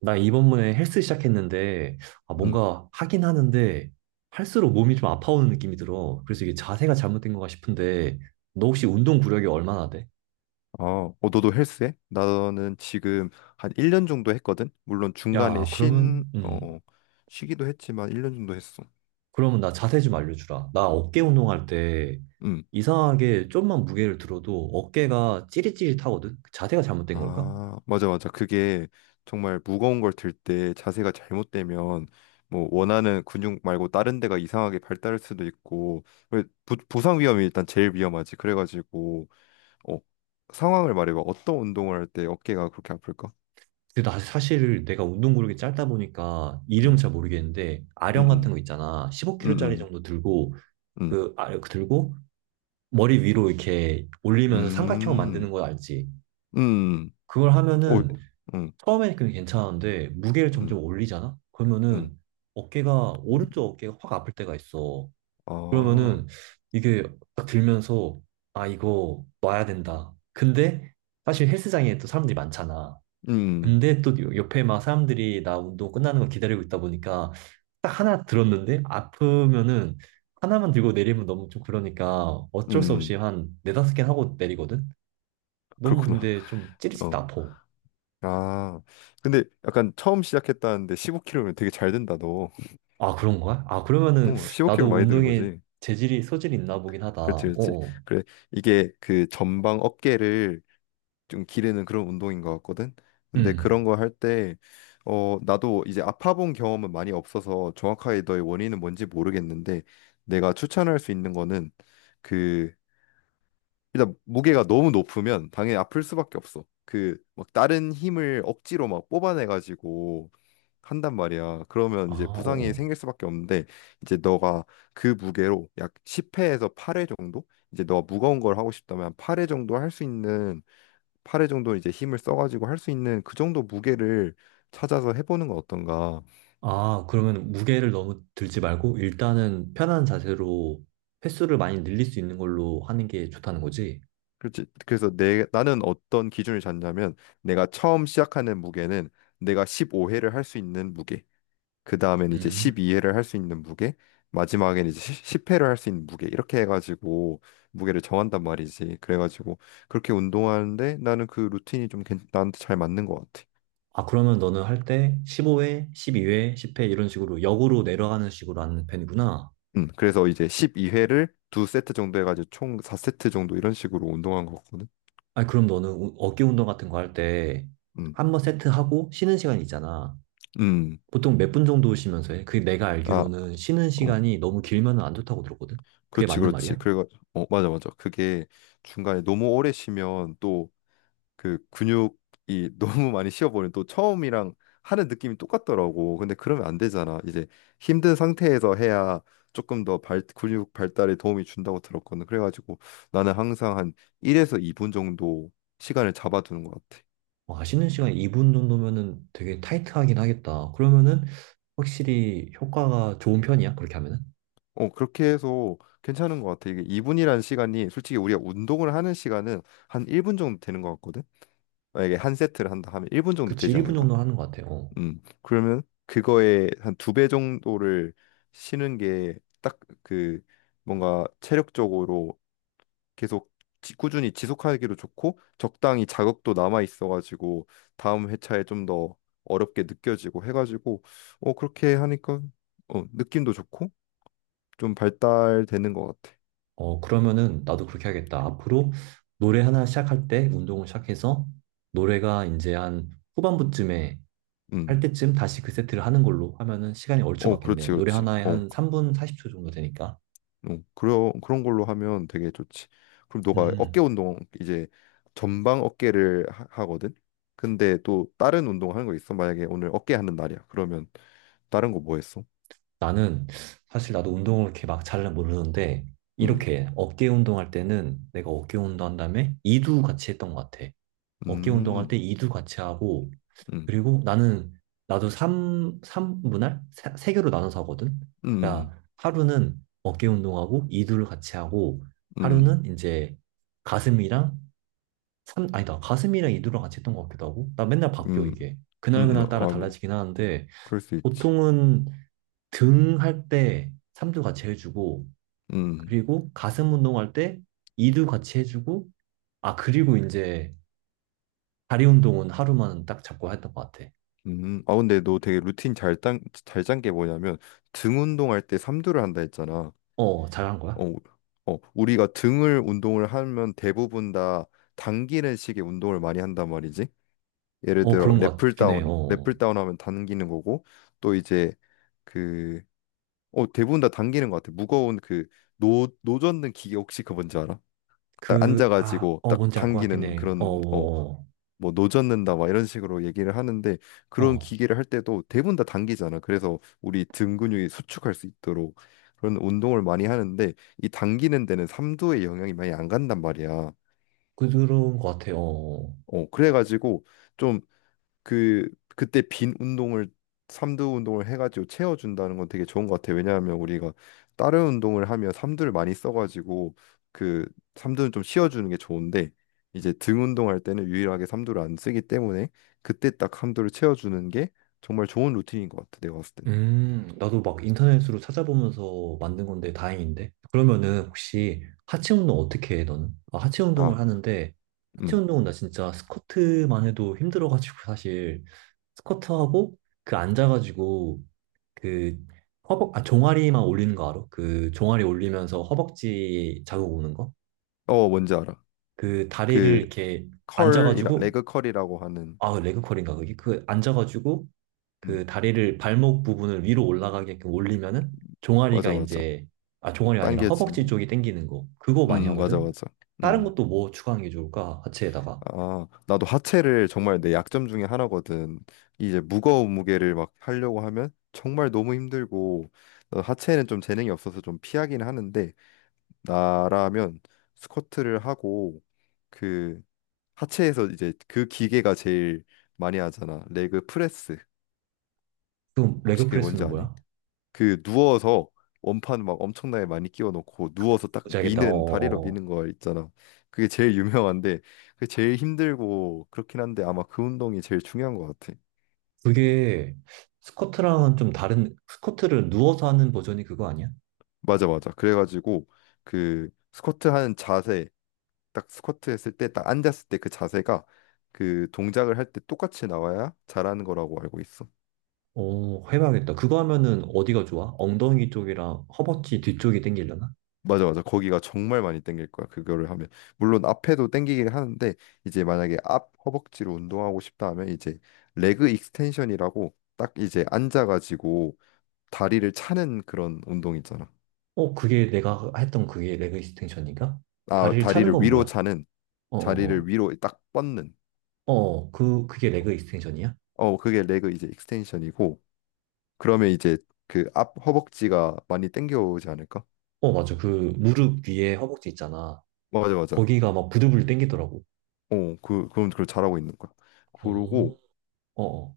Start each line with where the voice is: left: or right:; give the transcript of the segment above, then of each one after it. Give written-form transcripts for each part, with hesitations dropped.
right: 나 이번에 헬스 시작했는데,
left: 음.
right: 뭔가 하긴 하는데, 할수록 몸이 좀 아파오는 느낌이 들어. 그래서 이게 자세가 잘못된 건가 싶은데, 너 혹시 운동 구력이 얼마나 돼?
left: 어, 너도 헬스해? 나는 지금 한 1년 정도 했거든? 물론 중간에
right: 야, 그러면, 음,
left: 쉬기도 했지만 1년 정도 했어.
right: 그러면 나 자세 좀 알려주라. 나 어깨 운동할 때,
left: 음.
right: 이상하게 좀만 무게를 들어도 어깨가 찌릿찌릿하거든? 그 자세가 잘못된 걸까?
left: 아, 맞아, 맞아. 그게 정말 무거운 걸 들 때 자세가 잘못되면 뭐 원하는 근육 말고 다른 데가 이상하게 발달할 수도 있고, 왜 부상 위험이 일단 제일 위험하지. 그래가지고, 어, 상황을 말해봐. 어떤 운동을 할 때 어깨가 그렇게 아플까?
right: 근데 나 사실 내가 운동 구력이 짧다 보니까 이름
left: 음,
right: 잘 모르겠는데,
left: 음,
right: 아령 같은
left: 음,
right: 거 있잖아. 15kg짜리
left: 음,
right: 정도 들고,
left: 음,
right: 그 들고, 머리 위로 이렇게 올리면서 삼각형 만드는
left: 음.
right: 거 알지?
left: 음.
right: 그걸
left: 오,
right: 하면은
left: 음,
right: 처음에는 그게 괜찮은데 무게를 점점
left: 음,
right: 올리잖아?
left: 음.
right: 그러면은 어깨가, 오른쪽 어깨가 확 아플 때가 있어.
left: 아,
right: 그러면은 이게 딱 들면서 아, 이거 놔야 된다. 근데 사실 헬스장에 또 사람들이 많잖아.
left: 음,
right: 근데 또 옆에 막 사람들이 나 운동 끝나는 걸 기다리고 있다 보니까 딱 하나 들었는데 아프면은 하나만 들고 내리면 너무 좀 그러니까 어쩔 수 없이
left: 음,
right: 한 네다섯 개 하고 내리거든? 너무
left: 그렇구나.
right: 근데 좀 찌릿찌릿
left: 어.
right: 아파.
left: 아, 근데 약간 처음 시작했다는데 15kg면 되게 잘 된다, 너.
right: 아, 그런 거야? 아, 그러면은
left: 어, 15kg
right: 나도
left: 많이 드는
right: 운동에
left: 거지.
right: 재질이 소질이 있나 보긴 하다.
left: 그렇지, 그렇지.
right: 어어.
left: 그래, 이게 그 전방 어깨를 좀 기르는 그런 운동인 것 같거든. 근데 그런
right: 음.
left: 거 할 때, 나도 이제 아파 본 경험은 많이 없어서 정확하게 너의 원인은 뭔지 모르겠는데, 내가 추천할 수 있는 거는 그 일단 무게가 너무 높으면 당연히 아플 수밖에 없어. 그 막 다른 힘을 억지로 막 뽑아내 가지고 한단 말이야. 그러면
right: 아,
left: 이제 부상이
right: 어어.
left: 생길 수밖에 없는데 이제 너가 그 무게로 약 10회에서 8회 정도 이제 너가 무거운 걸 하고 싶다면 8회 정도 할 수 있는 8회 정도 이제 힘을 써 가지고 할 수 있는 그 정도 무게를 찾아서 해보는 건 어떤가.
right: 아, 그러면 무게를 너무 들지 말고 일단은 편한 자세로 횟수를 많이 늘릴 수 있는 걸로 하는 게 좋다는 거지.
left: 그렇지. 그래서 내 나는 어떤 기준을 잡냐면 내가 처음 시작하는 무게는 내가 15회를 할 수 있는 무게. 그 다음엔 이제
right: 음.
left: 12회를 할 수 있는 무게, 마지막엔 이제 10회를 할 수 있는 무게 이렇게 해가지고 무게를 정한단 말이지. 그래가지고 그렇게 운동하는데 나는 그 루틴이 좀 나한테 잘 맞는 것 같아.
right: 아, 그러면 너는 할 때 15회, 12회, 10회 이런 식으로 역으로 내려가는 식으로 하는 편이구나.
left: 그래서 이제 12회를 두 세트 정도 해가지고 총 4세트 정도 이런 식으로 운동한 거거든.
right: 아니, 그럼 너는 어깨 운동 같은 거 할 때
left: 음,
right: 한 번 세트하고 쉬는 시간이 있잖아.
left: 음,
right: 보통 몇 분 정도 쉬면서 해? 그게 내가
left: 아,
right: 알기로는 쉬는
left: 어,
right: 시간이 너무 길면은 안 좋다고 들었거든? 그게
left: 그렇지,
right: 맞는
left: 그렇지.
right: 말이야?
left: 맞아, 맞아. 그게 중간에 너무 오래 쉬면 또 그 근육이 너무 많이 쉬어버리면 또 처음이랑 하는 느낌이 똑같더라고. 근데 그러면 안 되잖아. 이제 힘든 상태에서 해야 조금 더 근육 발달에 도움이 준다고 들었거든. 그래가지고 나는 항상 한 1에서 2분 정도 시간을 잡아두는 것 같아.
right: 와, 쉬는 시간이 2분 정도면은 되게 타이트하긴 하겠다. 그러면은 확실히 효과가 좋은 편이야? 그렇게 하면은?
left: 어, 그렇게 해서 괜찮은 것 같아. 이게 2분이라는 시간이 솔직히 우리가 운동을 하는 시간은 한 1분 정도 되는 것 같거든. 만약에 한 세트를 한다 하면 1분 정도
right: 그치,
left: 되지
right: 1분
left: 않을까?
right: 정도 하는 것 같아. 어,
left: 그러면 그거에 한 두 배 정도를 쉬는 게 딱 그 뭔가 체력적으로 계속 꾸준히 지속하기도 좋고 적당히 자극도 남아 있어가지고 다음 회차에 좀 더 어렵게 느껴지고 해가지고 그렇게 하니까 느낌도 좋고 좀 발달되는 것 같아.
right: 어, 그러면은 나도 그렇게 하겠다. 앞으로 노래 하나 시작할 때 운동을 시작해서 노래가 이제 한 후반부쯤에 할
left: 음,
right: 때쯤 다시 그 세트를 하는 걸로 하면은 시간이 얼추
left: 어
right: 맞겠네.
left: 그렇지
right: 노래
left: 그렇지.
right: 하나에
left: 어.
right: 한 3분 40초 정도 되니까.
left: 어, 그런 걸로 하면 되게 좋지. 그럼 너가 어깨
right: 음.
left: 운동 이제 전방 어깨를 하, 거든 근데 또 다른 운동 하는 거 있어? 만약에 오늘 어깨 하는 날이야. 그러면 다른 거 뭐 했어?
right: 나는 사실 나도 운동을 이렇게 막 잘은 모르는데
left: 음,
right: 이렇게 어깨 운동할 때는 내가 어깨 운동한 다음에 이두 같이 했던 것 같아. 어깨 운동할 때
left: 음,
right: 이두 같이 하고
left: 음,
right: 그리고 나는 나도 삼삼분할세 개로 나눠서 하거든.
left: 음,
right: 그러니까 하루는 어깨 운동하고 이두를 같이 하고
left: 음,
right: 하루는 이제 가슴이랑 삼 아니다 가슴이랑 이두랑 같이 했던 것 같기도 하고 나 맨날 바뀌어
left: 음,
right: 이게 그날그날 따라
left: 아, 뭐,
right: 달라지긴 하는데
left: 그럴 수 있지.
right: 보통은 등 할 때 삼두 같이 해주고,
left: 음,
right: 그리고 가슴 운동할 때 이두 같이 해주고, 아, 그리고 이제 다리 운동은 하루만 딱 잡고 했던 것 같아.
left: 아, 근데 너 되게 루틴 잘짠 게 뭐냐면 등 운동할 때 삼두를 한다 했잖아.
right: 어, 잘한 거야?
left: 어, 우리가 등을 운동을 하면 대부분 다 당기는 식의 운동을 많이 한단 말이지. 예를
right: 어,
left: 들어
right: 그런 것
left: 랩을
right: 같긴 해.
left: 다운,
right: 어,
left: 랩을 다운 하면 당기는 거고 또 이제 그 대부분 다 당기는 것 같아. 무거운 그 노젓는 기계 혹시 그 뭔지 알아? 딱 앉아가지고 딱
right: 뭔지 알 것 같긴
left: 당기는
right: 해. 어,
left: 그런
right: 어,
left: 뭐 노젓는다 막 이런 식으로 얘기를 하는데
right: 어,
left: 그런
right: 어.
left: 기계를 할 때도 대부분 다 당기잖아. 그래서 우리 등 근육이 수축할 수 있도록 그런 운동을 많이 하는데 이 당기는 데는 삼두의 영향이 많이 안 간단 말이야.
right: 그런 것 같아. 어. 어.
left: 어, 그래가지고 좀 그 그때 빈 운동을 삼두 운동을 해가지고 채워준다는 건 되게 좋은 것 같아요. 왜냐하면 우리가 다른 운동을 하면 삼두를 많이 써가지고 그 삼두는 좀 쉬어주는 게 좋은데 이제 등 운동할 때는 유일하게 삼두를 안 쓰기 때문에 그때 딱 삼두를 채워주는 게 정말 좋은 루틴인 것 같아. 내가 봤을 땐.
right: 나도 막 인터넷으로 찾아보면서 만든 건데 다행인데. 그러면은 혹시 하체 운동 어떻게 해, 너는? 아, 하체 운동을
left: 아,
right: 하는데, 하체
left: 음,
right: 운동은 나 진짜 스쿼트만 해도 힘들어가지고 사실 스쿼트하고 그 앉아가지고 그 종아리만 올리는 거 알아? 그 종아리 올리면서 허벅지 자국 오는 거?
left: 어, 뭔지 알아.
right: 그 다리를
left: 그
right: 이렇게
left: 컬이라
right: 앉아가지고,
left: 레그 컬이라고 하는,
right: 아, 레그 컬인가 그게? 그 앉아가지고
left: 음,
right: 그 다리를 발목 부분을 위로 올라가게끔 올리면은 종아리가
left: 맞아 맞아.
right: 이제 아 종아리가 아니라 허벅지
left: 당겨진,
right: 쪽이 당기는 거 그거 많이
left: 맞아
right: 하거든.
left: 맞아.
right: 다른
left: 음.
right: 것도 뭐 추가하는 게 좋을까? 하체에다가.
left: 아, 나도 하체를 정말 내 약점 중에 하나거든. 이제 무거운 무게를 막 하려고 하면 정말 너무 힘들고 하체는 좀 재능이 없어서 좀 피하긴 하는데 나라면 스쿼트를 하고 그 하체에서 이제 그 기계가 제일 많이 하잖아. 레그 프레스.
right: 그럼
left: 혹시
right: 레그
left: 그게 뭔지
right: 프레스는
left: 아니?
right: 뭐야?
left: 그 누워서 원판 막 엄청나게 많이 끼워놓고 누워서 딱
right: 뭔지 알겠다.
left: 미는 다리로
right: 어어어.
left: 미는 거 있잖아. 그게 제일 유명한데 그게 제일 힘들고 그렇긴 한데 아마 그 운동이 제일 중요한 것 같아.
right: 그게 스쿼트랑은 좀 다른 스쿼트를 누워서 하는 버전이 그거 아니야?
left: 맞아 맞아. 그래가지고 그 스쿼트 하는 자세 딱 스쿼트 했을 때 딱 앉았을 때 그 자세가 그 동작을 할 때 똑같이 나와야 잘하는 거라고 알고 있어.
right: 어, 해봐야겠다. 그거 하면은 어디가 좋아? 엉덩이 쪽이랑 허벅지 뒤쪽이 당기려나?
left: 맞아 맞아 거기가 정말 많이 땡길 거야 그거를 하면 물론 앞에도 땡기긴 하는데 이제 만약에 앞 허벅지로 운동하고 싶다 하면 이제 레그 익스텐션이라고 딱 이제 앉아가지고 다리를 차는 그런 운동 있잖아
right: 어, 그게 내가 했던 그게 레그 익스텐션인가?
left: 아
right: 다리를 차는
left: 다리를
right: 건
left: 위로
right: 뭐야?
left: 차는 자리를
right: 어어어.
left: 위로 딱 뻗는
right: 어, 그게 레그 익스텐션이야?
left: 어 그게 레그 이제 익스텐션이고 그러면 이제 그 앞 허벅지가 많이 땡겨오지 않을까
right: 어, 맞아. 그 무릎 위에 허벅지 있잖아.
left: 맞아 맞아
right: 거기가 막 부들부들 땡기더라고.
left: 어그 그럼 그걸 잘하고 있는 거야
right: 어,
left: 그러고
right: 어, 어,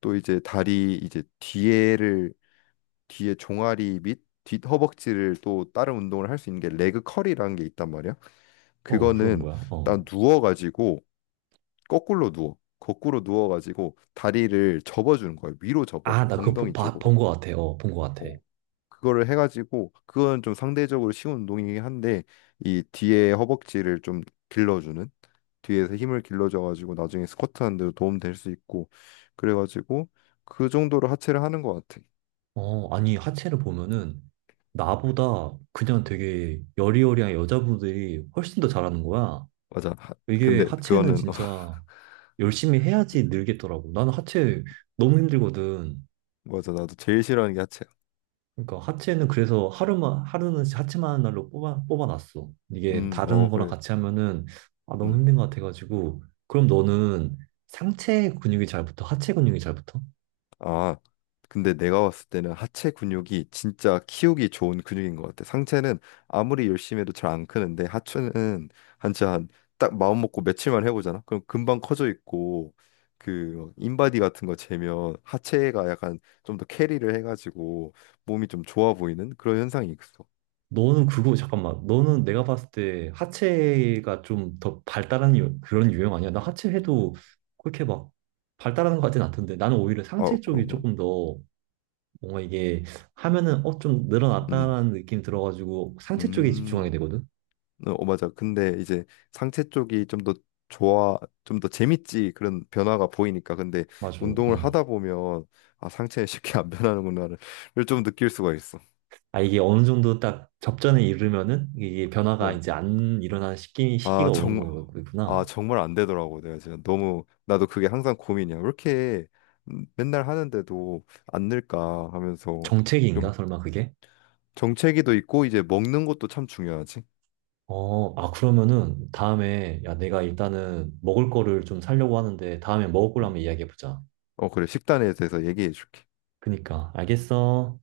left: 또 이제 다리 이제 뒤에를 뒤에 종아리 및 뒷허벅지를 또 다른 운동을 할 수 있는 게 레그 컬이라는 게 있단 말이야.
right: 어, 그건
left: 그거는
right: 뭐야?
left: 딱
right: 어.
left: 누워가지고 거꾸로 누워. 거꾸로 누워가지고 다리를 접어주는 거야. 위로 접어줘.
right: 아, 나 그거
left: 엉덩이
right: 본
left: 쪽으로.
right: 거 같아. 어, 본 거 같아.
left: 어. 그거를 해가지고 그건 좀 상대적으로 쉬운 운동이긴 한데 이 뒤에 허벅지를 좀 길러주는 뒤에서 힘을 길러줘가지고 나중에 스쿼트 하는 데도 도움 될 수 있고 그래가지고 그 정도로 하체를 하는 것 같아.
right: 어, 아니, 하체를 보면은 나보다 그냥 되게 여리여리한 여자분들이 훨씬 더 잘하는 거야.
left: 맞아.
right: 이게
left: 근데
right: 하체는
left: 그거는
right: 진짜 열심히 해야지 늘겠더라고. 나는 하체 너무 힘들거든.
left: 맞아 나도 제일 싫어하는 게 하체야
right: 그러니까 하체는 그래서 하루만 하루는 하체만 하는 날로 뽑아놨어. 이게
left: 어
right: 다른 거랑
left: 그래
right: 같이 하면은 아 너무 힘든 것 같아가지고 그럼 너는 상체 근육이 잘 붙어? 하체 근육이 잘 붙어?
left: 음아 근데 내가 봤을 때는 하체 근육이 진짜 키우기 좋은 근육인 것 같아 상체는 아무리 열심히 해도 잘 안 크는데 하체는 한짜 한딱 마음 먹고 며칠만 해보잖아 그럼 금방 커져 있고 그 인바디 같은 거 재면 하체가 약간 좀 더 캐리를 해가지고 몸이 좀 좋아 보이는 그런 현상이 있어
right: 너는 그거 잠깐만 너는 내가 봤을 때 하체가 좀 더 발달한 그런 유형 아니야? 나 하체 해도 그렇게 막 발달하는 것 같진 않던데 나는 오히려
left: 아
right: 상체 쪽이
left: 그런가
right: 조금 더 뭔가 이게 하면은 어 좀 늘어났다라는 느낌이 들어가지고 상체 쪽에 집중하게
left: 음음
right: 되거든.
left: 어 어, 맞아. 근데 이제 상체 쪽이 좀 더 좋아, 좀 더 재밌지 그런 변화가 보이니까. 근데
right: 맞아.
left: 운동을
right: 음.
left: 하다 보면 아 상체는 쉽게 안 변하는구나를 좀 느낄 수가 있어.
right: 아, 이게 어느 정도 딱 접전에 이르면은 이게 변화가
left: 어.
right: 이제 안 일어나는 시기가
left: 아
right: 오는
left: 정말 아
right: 거구나.
left: 정말 안 되더라고. 내가 진짜 너무 나도 그게 항상 고민이야. 왜 이렇게 맨날 하는데도 안 늘까 하면서
right: 정책인가?
left: 좀
right: 설마 그게?
left: 정체기도 있고 이제 먹는 것도 참 중요하지.
right: 어, 아, 그러면은 다음에, 야, 내가 일단은 먹을 거를 좀 사려고 하는데 다음에 먹을 걸로
left: 음.
right: 한번 이야기해보자.
left: 어 그래 식단에 대해서 얘기해 줄게.
right: 그니까, 알겠어.